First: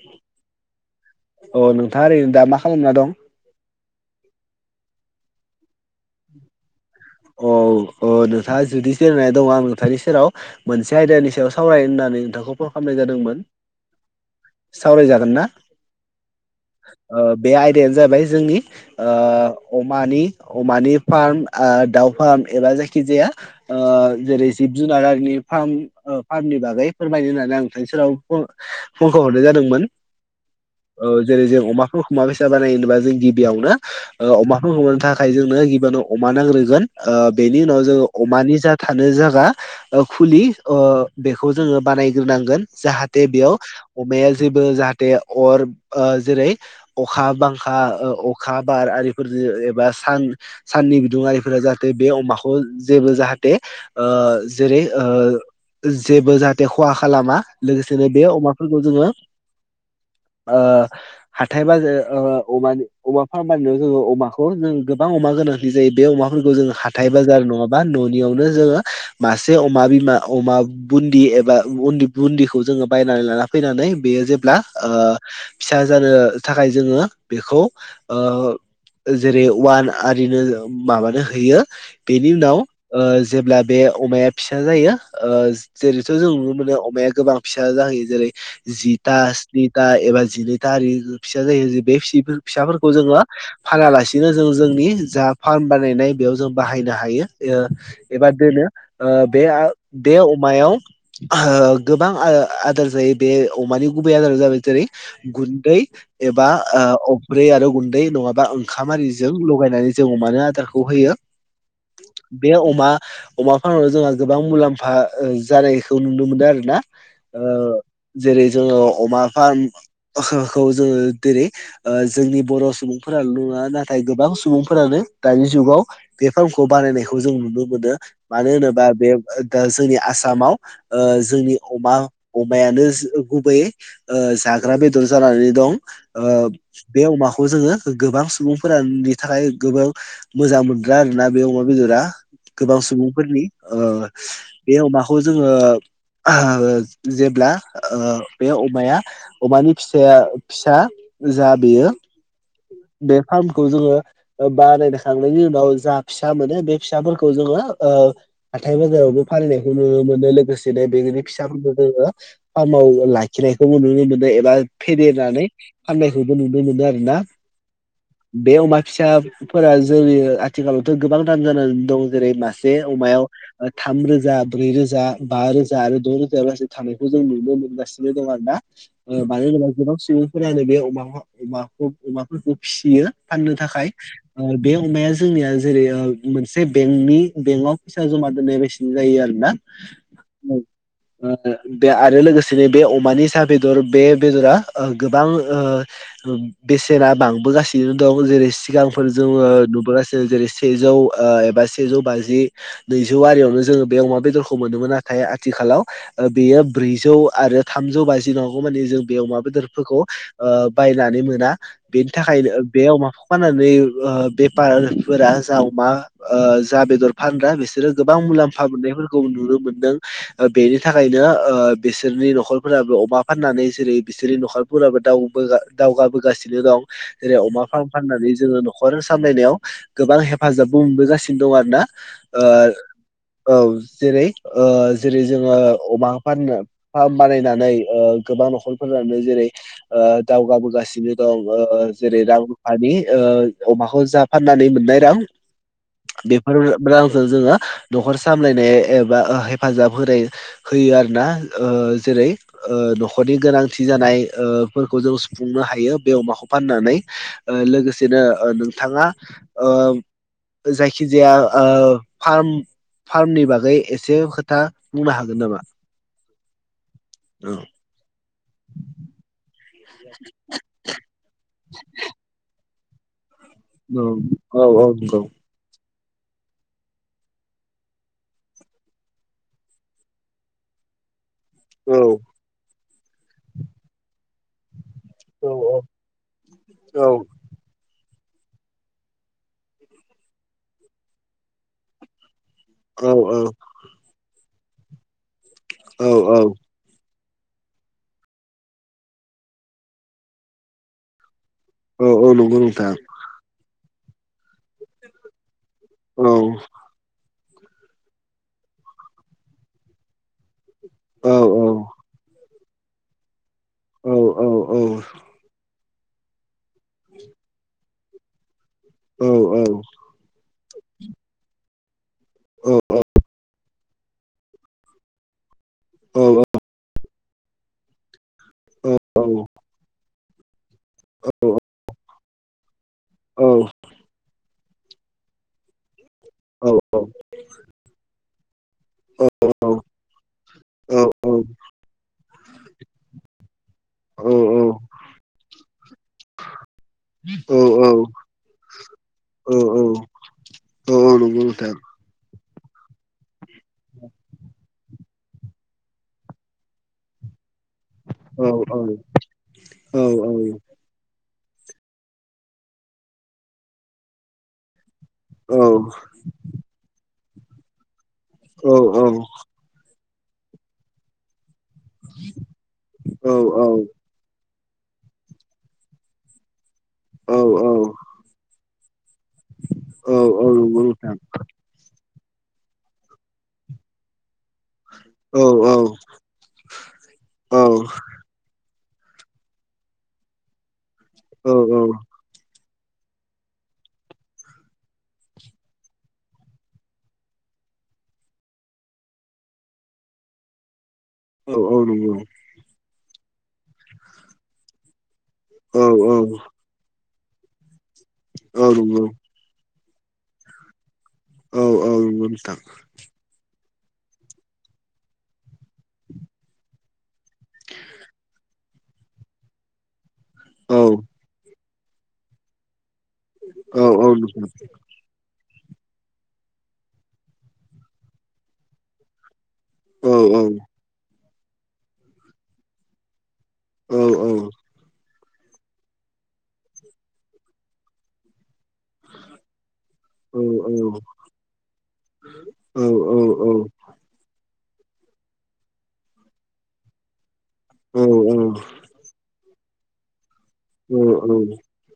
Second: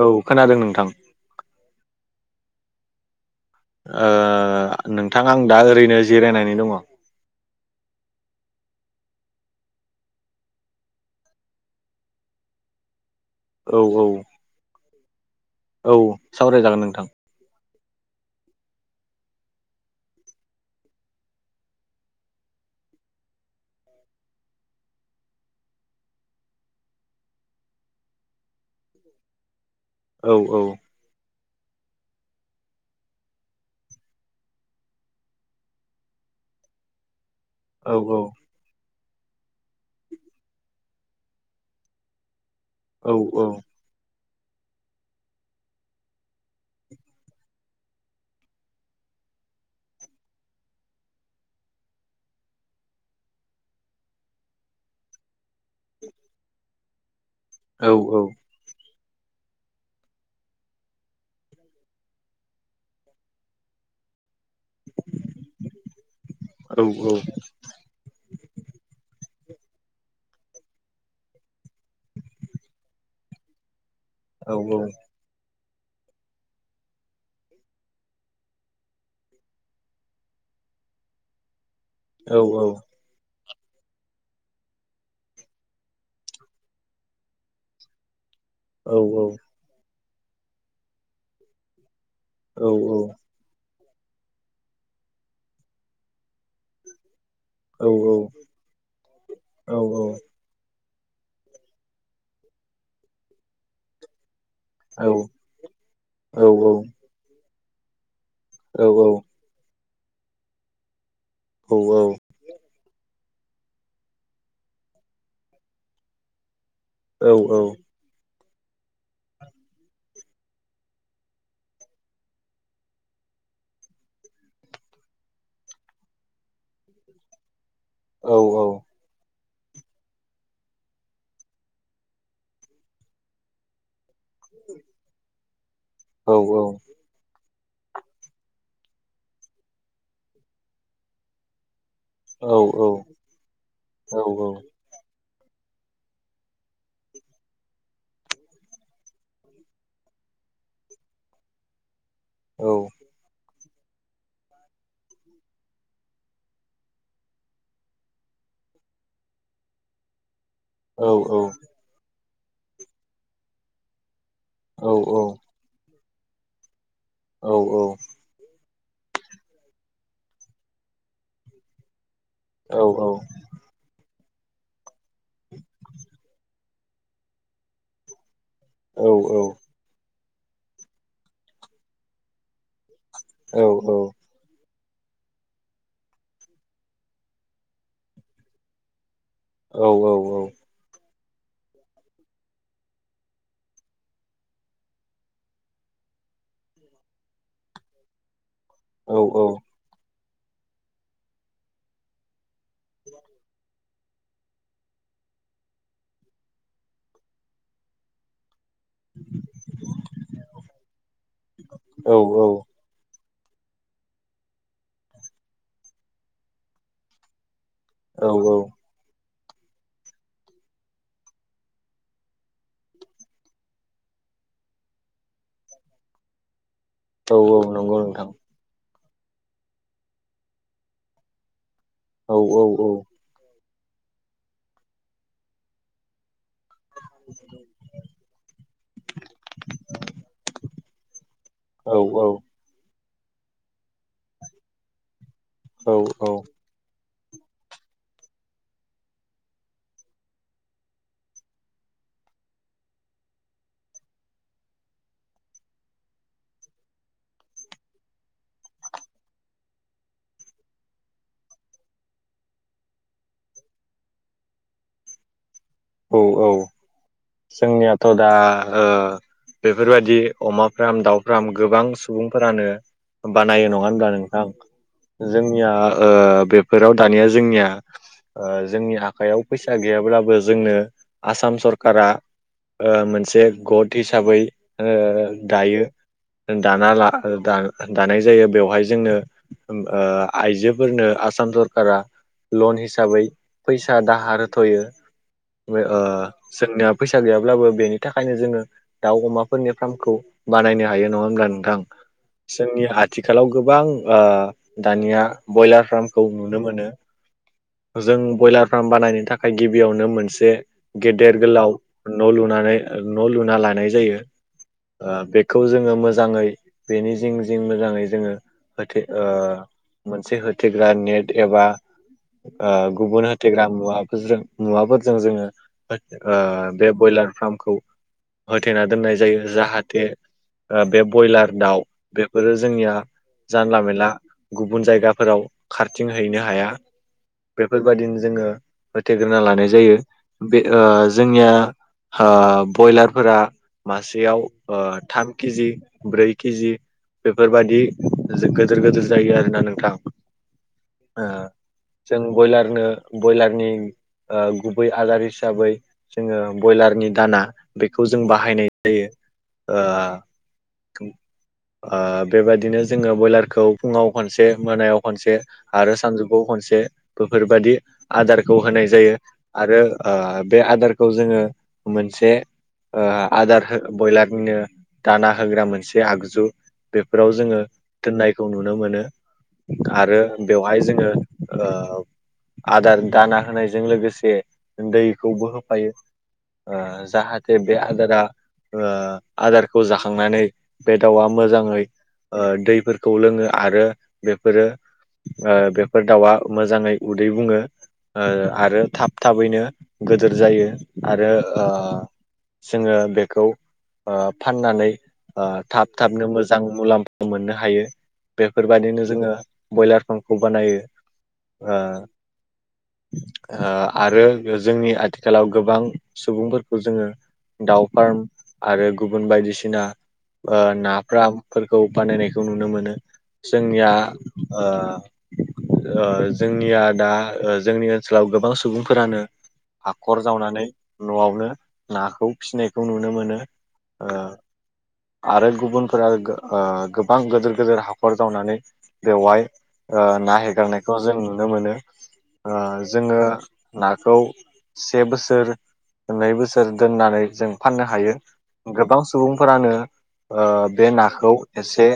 औ खोनादों नोंथां। थाङा ओरैनो दा मा खालामना दं? ओ नोंथां आं दा ओरैनो जिरायनानै दङ। अ अ नोंथाङा जुदि जिरायनाय दङ आं नोंथांनि सेराव मोनसे आयदानि सायाव सावराय होननानै नोंथांखौ फन खालामनाय जादोंमोन। औ औ। सावरायजागोन ना ओ बे आयदायानो जाबाय जोंनि ओ अमानि अमानि फार्म आ दाउ फार्म एबा जायखिजाया ओ जेरै जिब जुनार आरिनि फार्म ओ फार्म नि बागै फोरमायनो होन्नानै आं नोंथांनि सेराव फ फनखौ हरनाय जादोंमोन। औ औ। ओ जेरै जों अमाखौ खुमा बैसा बानायो होनोबा जोंनो गिबियावनो ओ अमाखौ होबोनो थाखाय जोंनो गिबिआवनो अमा नांग्रोन ओ बेनि उनाव जोङो अमानि जा थानो जागा ओ खुलि ओ बेखौ जोङो बानायग्रोनांगोन। जाहाथे बियाव अमाया जेबो जाहाथे अर ओ जेरै अखा बांखा ओ अखा बार आरिफोर एबा सान साननि बिदुंरारिफोरा जाहाथे बे अमाखौ जेबो जाहाथे ओ जेरै ओ जेबो जाहाथे खहा खालामा लोगोसेनो बे अमाफोरखौ जोङो ओ हाथाय बाज अमानि अमा फार्म बनायाव जोङो अमाखौ जों गोबां अमा गोनांथि जायो बे अमाफोरखौ जोंङो हाथाय बााजार नङाबा न'नियावनो जोङो मासे अमा बिमा अमा बुन्दि एबादि बुन्दिखौ जोङो बायनानै लाना फैनानै बेयो जेब्ला ओ फिसा जानो थाखाय जोङो बेखौ ओ जेरै वान आरिनो माबानो हैयो बेनि उनाव जेब्ला बे अमाया फिसा जायो जेरैथ' जों नुनो मोनो अमाया गोबां फिसा जाहैयो जेरै जिथा स्निथा एबा जिनैथा आरि फिसा जायो जे बे फिसाफोरखौ जोङो फानालासिनो जों जोंनि जा फार्म बानायनाय बेयाव जों बाहायनो हायो ओ एबा दोनो बे बे अमायाव गोबां आदार जायो बे अमानि गुबै आदारा जाबाय जेरै गुन्दै एबा ओ अब्रै आरो गुन्दै नङाब बा ओंखाम आरिजों लगायनानै जों अ मानो आदारखौ होयो बे अमा अमा फारनायाव जोंहा गोबां मुलाम्फा जानायखौ नुनो मोनदों आरो ना औ औ जेरै जोङो अमा फार्म जोङो देरै जोंनि बर' सुबुंफोराल' न'ङा नाथाय गोबां सुबुं फोरानो दानि जुगाव बेफार्मखौ बानायनायखौ जों नुनो मोनो मानो होनोबा बे दा जोंनि आसामाव ओ जोंनि अमा अमायानो गुबैयै ओ जाग्रा बेदर जानानै दं ओ बे अमाखौ जोङो गोबां सुबुंफोरनि थाखाय गोबां मोजां मोनद्रा आरोना बे अमा बेदरा गोबां सुबुंफोरनि बे अमाखौ जोङो जेब्ला ओ बे अमाया अमानि फिसाया फिसा जा बेयो बे फार्मखौ जोङो बानायनोखांनायनि उनाव जा फिसा मोनो बे फिसाफोरखौ जोङो हाथथाय बाजारावबो फ [unintelligible] दिनै बे फिसाफोरखौ जोङो फार्माव लाखिनायखौ नुनो मोनो बा फेदेरनानै फाननायखौबो नुनो मोनो आरो ना बे अमा फिसा फोरा जों आथिखालावथ' गोबां दाम जानानै दं जेरै मासे अमायाव थाम रोजा रोजा ब्रै रोजा बा रोजा आरो द' रोजायावलासै थानायखौ जों नुनो मोनगासिनो दं आरोना मानो होनोबा गोबां सुबुंफोरानो बे अमा अमाखौ अमाफोरखौ फिसियो फाननो थाखाय ओ बे अमाया जोंनिया जेरै मोनसे बेंकनि बेंकव फैसा जमा दोननाय बायसि जायो आरो औ औ औ ओ बे आरो लोगोसेनो बे अमानि स बेदर बे बेदरा ओ गोबां ओ बेसेना बांबोगासिनो दं जेरै सिगां फोर जोङो नुबोगासिनो जेरै सेजौ एबा सेजौ बाजि नैजौ आरियावनो जोङो बे अमा बेदरखौ मोनोमोन नाथाय आथिखालाव बेयो ब्रैजौ आरो थामजौ बाजिनाव जों बे अमा बेदरफोरखौ ओ बायनानै मोना औ बेनि थाखायनो बे अमा फाननानै ओ बेफारफोरा जा ओ अमा जा बेदर फानग्रा बिसोर बिसोरो गोबां औ मुलाम्फा मोन्नायफोरखौ नुनो मोनदों बेनि थाखायनो ओ बिसोरनि न'खरफोराबो अमा फाननानै जेरै बिसोरनि न'खर फोराबो दावगाबोगासिनो दं औ जेरै औ अमा फारम नंगौ नोंथां फाननानै जोङो हखरां सामलायनायाव गोबां हेफाजाबबो मोनबोगासिनो दं आरो ना औ ओ औ औ औ जेरै ओ जेरै जोङो अबां फननो फार्म बानायनानै ओ‌गोबां न'खरफोरानो जेरै ओ‌ दावगाबोगासिनो दं। ओ औ जेरै राम रुफानि ओ अमाखौ जा फाननानै मोननाय रां औ बेफोर रां जो जोङो न'खर सामलायनाय एबा हेफाजाब होनाय होयो आरोना ओ जे जेरै ओ न'खरनि गोनांथि जानायफोरखौ ओ‌जों सुफुंनो हायो बे अमाखौ फाननानै। ओ लोगोसेनो ओ‌ नोंथाङा ओ जायखिजाया ओ फार्म फार्मनि बागै एसे खोथा बुंनो हागोन नामा? औ औ औ जोंनियाथ' दा ओ बेफोरबायदि अमा फ्राम दाउ फ्राम गोबां सुबुंफोरानो बानायो नङा होनबब्ला नोंथां औ औ नंगौ जोंनिया ओ बेफोराव दानिया जोंनिया ओ जोंनि आखायाव फैसा गैयाब्लाबो जोंनो आसाम औ सरकारा ओ मोनसे गड हिसाबै ओ औ दायो दाना औ ला दा दानाय जायो बेवहाय जोंनो ओ आइजोफोरनो आसाम सरखारा लन हिसाबै औ फैसा दाहार होथ'यो बे ओ औ जोंनि फै फैसा गैयाब्लाबो बेनि थाखायनो जोङो दाउ अमाफोरनि फ्रामखौ बानायनो हायो नङा होनब्लाङ नों थां औ औ नंगौ जोंनि नोंथां आथिखालाव गोबां ओ दानिया ब्रयलार फार्मखौ औ नुनो मोनो जों ब्रयलार फार्म बानायनो थाखाय गिबियावनो मोनसे औ गेदेर गोलाव न' लुनानै न' लुना ला नाय औ जायो औ ओ बेखौ जोङो मोजाङै बेनि जिं जिं मोजाङै जोङो होथे ओ औ औ मोनसे होथेग्रा नेट एबा ओ औ गुबुन होथेग्रा मुवाफोरजों मुवाफोरजों जोङो औ बे ब्रयलार फार्मखौ होथेना दोननाय जायो जाहाथे ओ बे बयलार दाउ बेफोरो जोंनिया जानला मेनला गुबुन जायगा फोराव खारथिं हैनो हाया बेफोरबादिनो जोङो होथेग्रोना लानाय जायो। बे ओ जोंनिया ओ बयलारफोरा औ मासेयाव ओ थाम किजि ब्रै किजि औ बेफोरबादि जोग गोदोर गोदोर जायो आरोना औ नोंथां नंगौ ओ नोंथां जों ब्रयलारनो ब्रयलारनि ओ गु बै आदार हिसाबै जोङो ब्रयलारनि दाना बेखौ जों औ बाहायनाय औ जायो। ओ औ ओ बेबायदिनो जोङो ब्रयलारखौ फुङाव खनसे मोनायाव खनसे औ आरो नंगौ सानजौफुआव खन मोनसे बोफोरबादि आदारखौ औ होनाय जायो। आरो ओ बे आदारखौ जोङो मोनसे ओ आदार हो ब्रयलारनिनो दाना होग्रा मोनसे आगजु बेफोराव औ जोङो औ दोननायखौ नुनो मोनो। आरो नंगौ बेवहाय जोङो नोंथां ओ आदार दाना होनायजों लोगोसे औ दैखौबो औ होफायो। ओ औ औ जाहाथे औ बे आदारा ओ आदारखौ जाखांनानै बे दाउआ औ मोजाङै। आरो बेफोरो दैफोरखौ लोङो आरो बेफोरो ओ बेफोर दाउआ मोजाङै उदै बुङो ओ आरो थाब थाबैनो गोदोर जायो आरो ओ जोङो बेखौ ओ फाननानै ओ थाब थाबनो मोजां मुलाम्फा मोननो हायो बेफोरबादिनो जोङो बयलार फारमखौ बानायो। औ औ ओ नंगौ नोथां। ओ आरो जोंनि आथिखालाव गोबां सुबुंफोरखौ जोङो दाउ फार्म आरो गुबुन बायदिसिना ओ ना फ्राम फोरखौ बानायनायखौ नुनो मोनो जोंनिया ओ। ओ जोंनिया दा ओ जोंनि ओनसोलाव गोबां सुबुंफोरानो। हाखर जावनानै न'आवनो नाखौ फिसिनायखौ नुनो मोनो। ओ। आरो गुबुनफोरा ओ गोबां गोदोर गोदोर हाखर जावनानै। बेवहाय ओ ना हेगारनायखौ जों नुनो मोनो जोङो। नाखौ से बोसोर नै बोसोर दोननानै जों। फाननो हायो गोबां सुबुंफोरानो। ओ बे नाखौ एसे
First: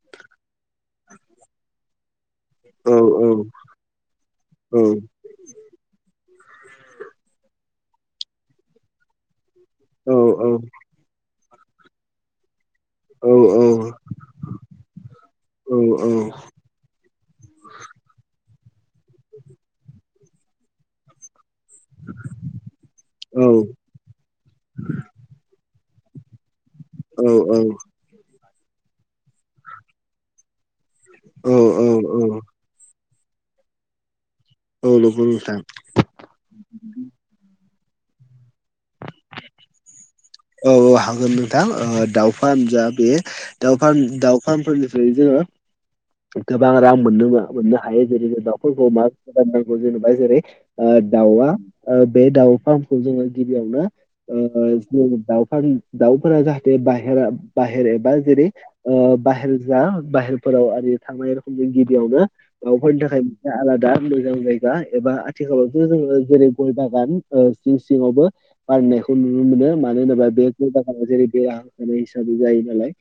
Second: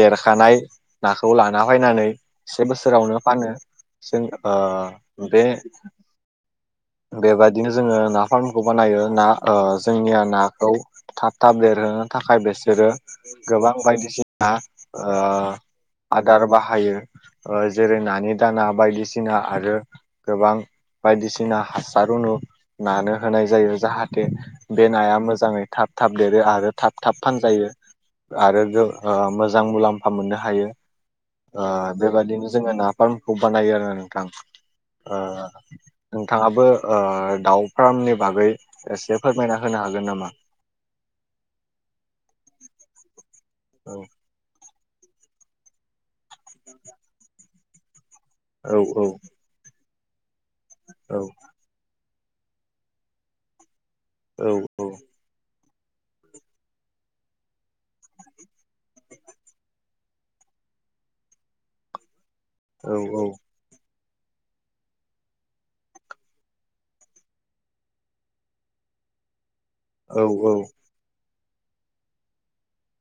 देरखानाय नाखौ लाना फायनानै। से बोसोरावनो फानो जों ओ बे। बेबादिनो जोङो ना फार्मखौ बानायो ना। ओ जोंनिया नाखौ थाब थाब देरहोनो थाखाय बेसे। सोरो औ औ गोबां औ बायदिसिना ओ। औ आदार बाहायो ओ जेरै नानि दाना बायदिसिना आरो। गोबां बायदिसि। बायदिना हासार अनु नानो औ होनाय जायो जाहाथे बे नाया मोजाङै थाब। थाब देरो आरो थाब थाब औ फानजायो आरो ओ मोजां मुलाम्फा मोननो हायो। औ ओ बेबादिनो जोङो नाफाम्खौ बानायो आरो नोंथां। औ नंगौ ओ नोथां। नोंथाङाबो ओ दाउ फार्मनि बागै एसे फोरमायना होनो हागोन नामा? औ औ हागोन नोंथां दउ औ फार्म दाउ फार्मफोरनिफ्राय जोङो गोबां रां मोननो मोननो हायो। जेरै औ दाउफोरखौ मानांगौ जेनेबा जेरै ओ औ दाउआ। ओ बे दाउ फार्मखौ जोङो गिबियावनो। औ ओ औ। जों दाउ फार्म दाउफोरा जाहाथे बेहेरा बाहेर एबा जेरै ओ बाहेरजा बाहेर। फोराव आरो थांनाय रखमजों गिबियावनो औ गावफोरनि थाखाय मोनसे आलादा मोजां जायगा एबा आथिखालावथ' जोङो जेरै गय बागान सिं सिङावबो बारनो म दे मानो औ होनोबा औ बे बागाना जेरै बेरानाय हिसाबै जायो नालाय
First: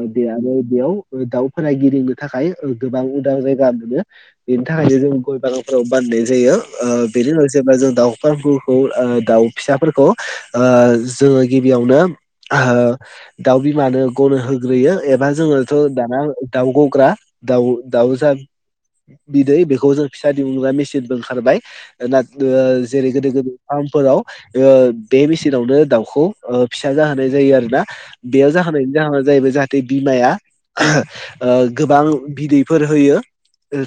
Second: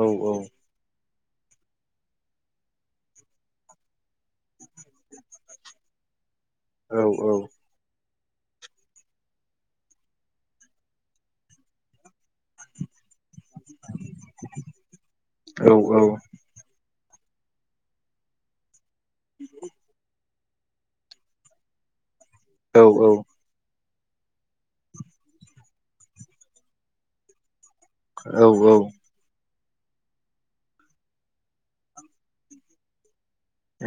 औ बेानो बेयाव। दाउफोरा गिदिंनो थाखाय गोबां उदां जायगा मोनो बेनि थाखायनो जों गय बागानफोराव ब द जायो औ बेनि उ जेब्ला जों दाउ फखौ दाउ फिसाफोरखौ। जोङो गिबियावनो दाउ बिमानो गनो होग्रोयो एबा औ जोङोथ' दाना दाउ गग्रा दाउ दाउसा बिदै बेखौसो दानि उनुगा मेसिनबो ओंखारबाय औ जेरै औ गोदो गोदो फार्मफोराव बे मेसिनावनो दाउखौ फिसा जाहोनाय जायो आरो ना बेयाव जाहोनायनि जाहोना जाहैबाय जाह बे बिमाया गोबां बिदैफोर होयो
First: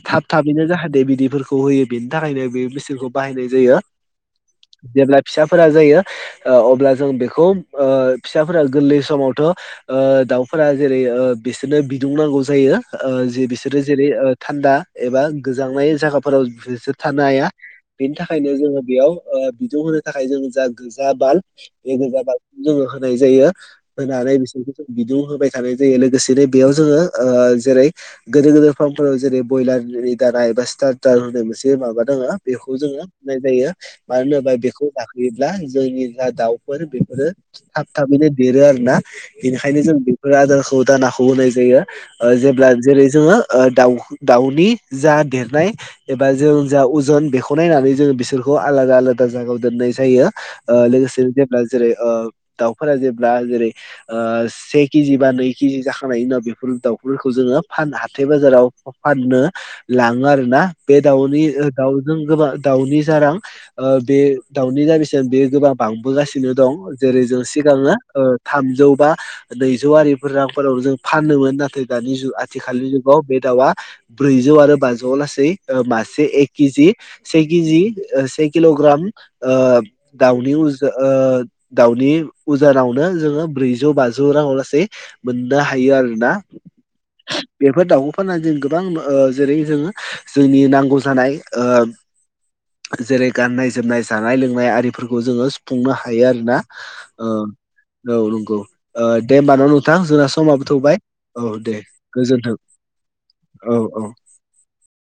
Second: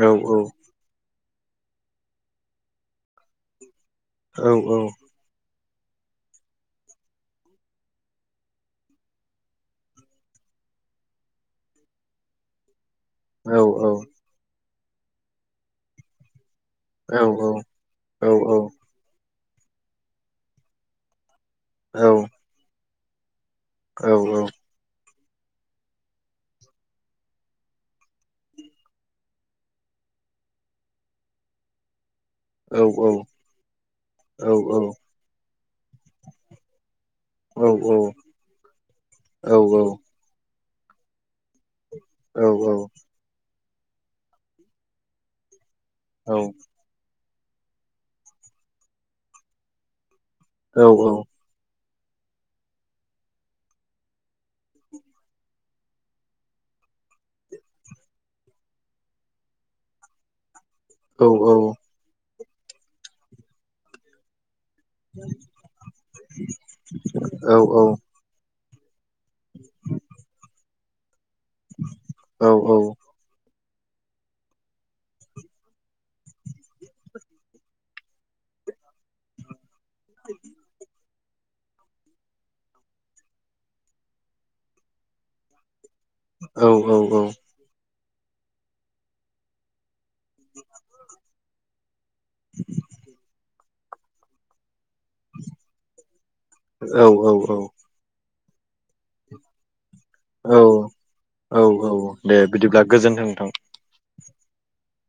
थाब थाबैनो जाहाथे बिदैफोरखौ होयो बेनि थाखायनो बे मेचनखौ बाहायनाय जायो। जेब्ला फिसाफोरा जायो ओ अब्ला जों बेखौ फिसाफोरा गोरलै समावथ' दाउफोरा जेरै बिसोरनो। बिदुंनांगौ जायो जे बिसोरो जेरै थान्दा एबा गोजांनाय जायगाफोराव बिसोर थानो हाया बेनि थाखायनो जोङो बेयाव बिदुं होनो थाखाय जोंङ जा गोजा बाल बे गोजा बालखौ जोङो होनाय जायो म आ बिसोर गद लोगोसेनो बेयाव जोङो जेरै गेदेर गदेर फार्माव जेरै बलार बा सारार होननाय मोनसे माबा दङ। बेखौ जोङो होननाय जायो मानो होनोब्ला बेखौ गाखोयोब्ला जोंनि जा दाउ। बेफोरो थाब थाबैनो देरो आरो ना बेनिखायनो जों बेफोर आदारखौ दानाखौ होनाय जायो। ओ जेब्ला जेरै जोङो दाउ दाउनि जा देरनाय एबा जों जा अजन बेखौ नायनानै जों बिसोरखौ आलादा आलादा जायगायाव दोननाय जायो ओ लोगोसेनो जेब्ला जेरै ओ दाउफोरा जेब्ला जेरै ओ से केजि बा नै केजि जाखांनायनि उनाव बेफोर दाउफोरखौ जोङो फान हाथाय बाजाराव फाननो लाङो आरो ना बे दाउनि दाउजों गोबां दाउनि जारां बे दाउनि दामसिन बेयो गोबां बांबोगासिनो दं जेरै जों सिगाङो थामजौ बा नैजौ आरिफोर रांफोराव जों फानोमोन नाथाय दानि जुग आथिखालनि जुगाव बे दाउआ ब्रैजौ आरो बाजौ लासै मासे एक केजि से केजि से किल' ग्राम ओ दाउनि उजा ओ दाउनि उजानावनो जोङो ब्रैजौ बाजौ रां लासै मोननो हायो आरो ना बेफोर दाउ फाननानै जों गोबां जेरै जोङो जोंनि नांगौ जानाय ओ जेरै गाननाय जोमनाय जानाय लोंनाय आरिफोरखौ फुंनो हायो आरो ना औ नंगौ दे होमबा न नों नोंथां जोंना समाबो थौबाय औ दे गोजोन्थों औ औ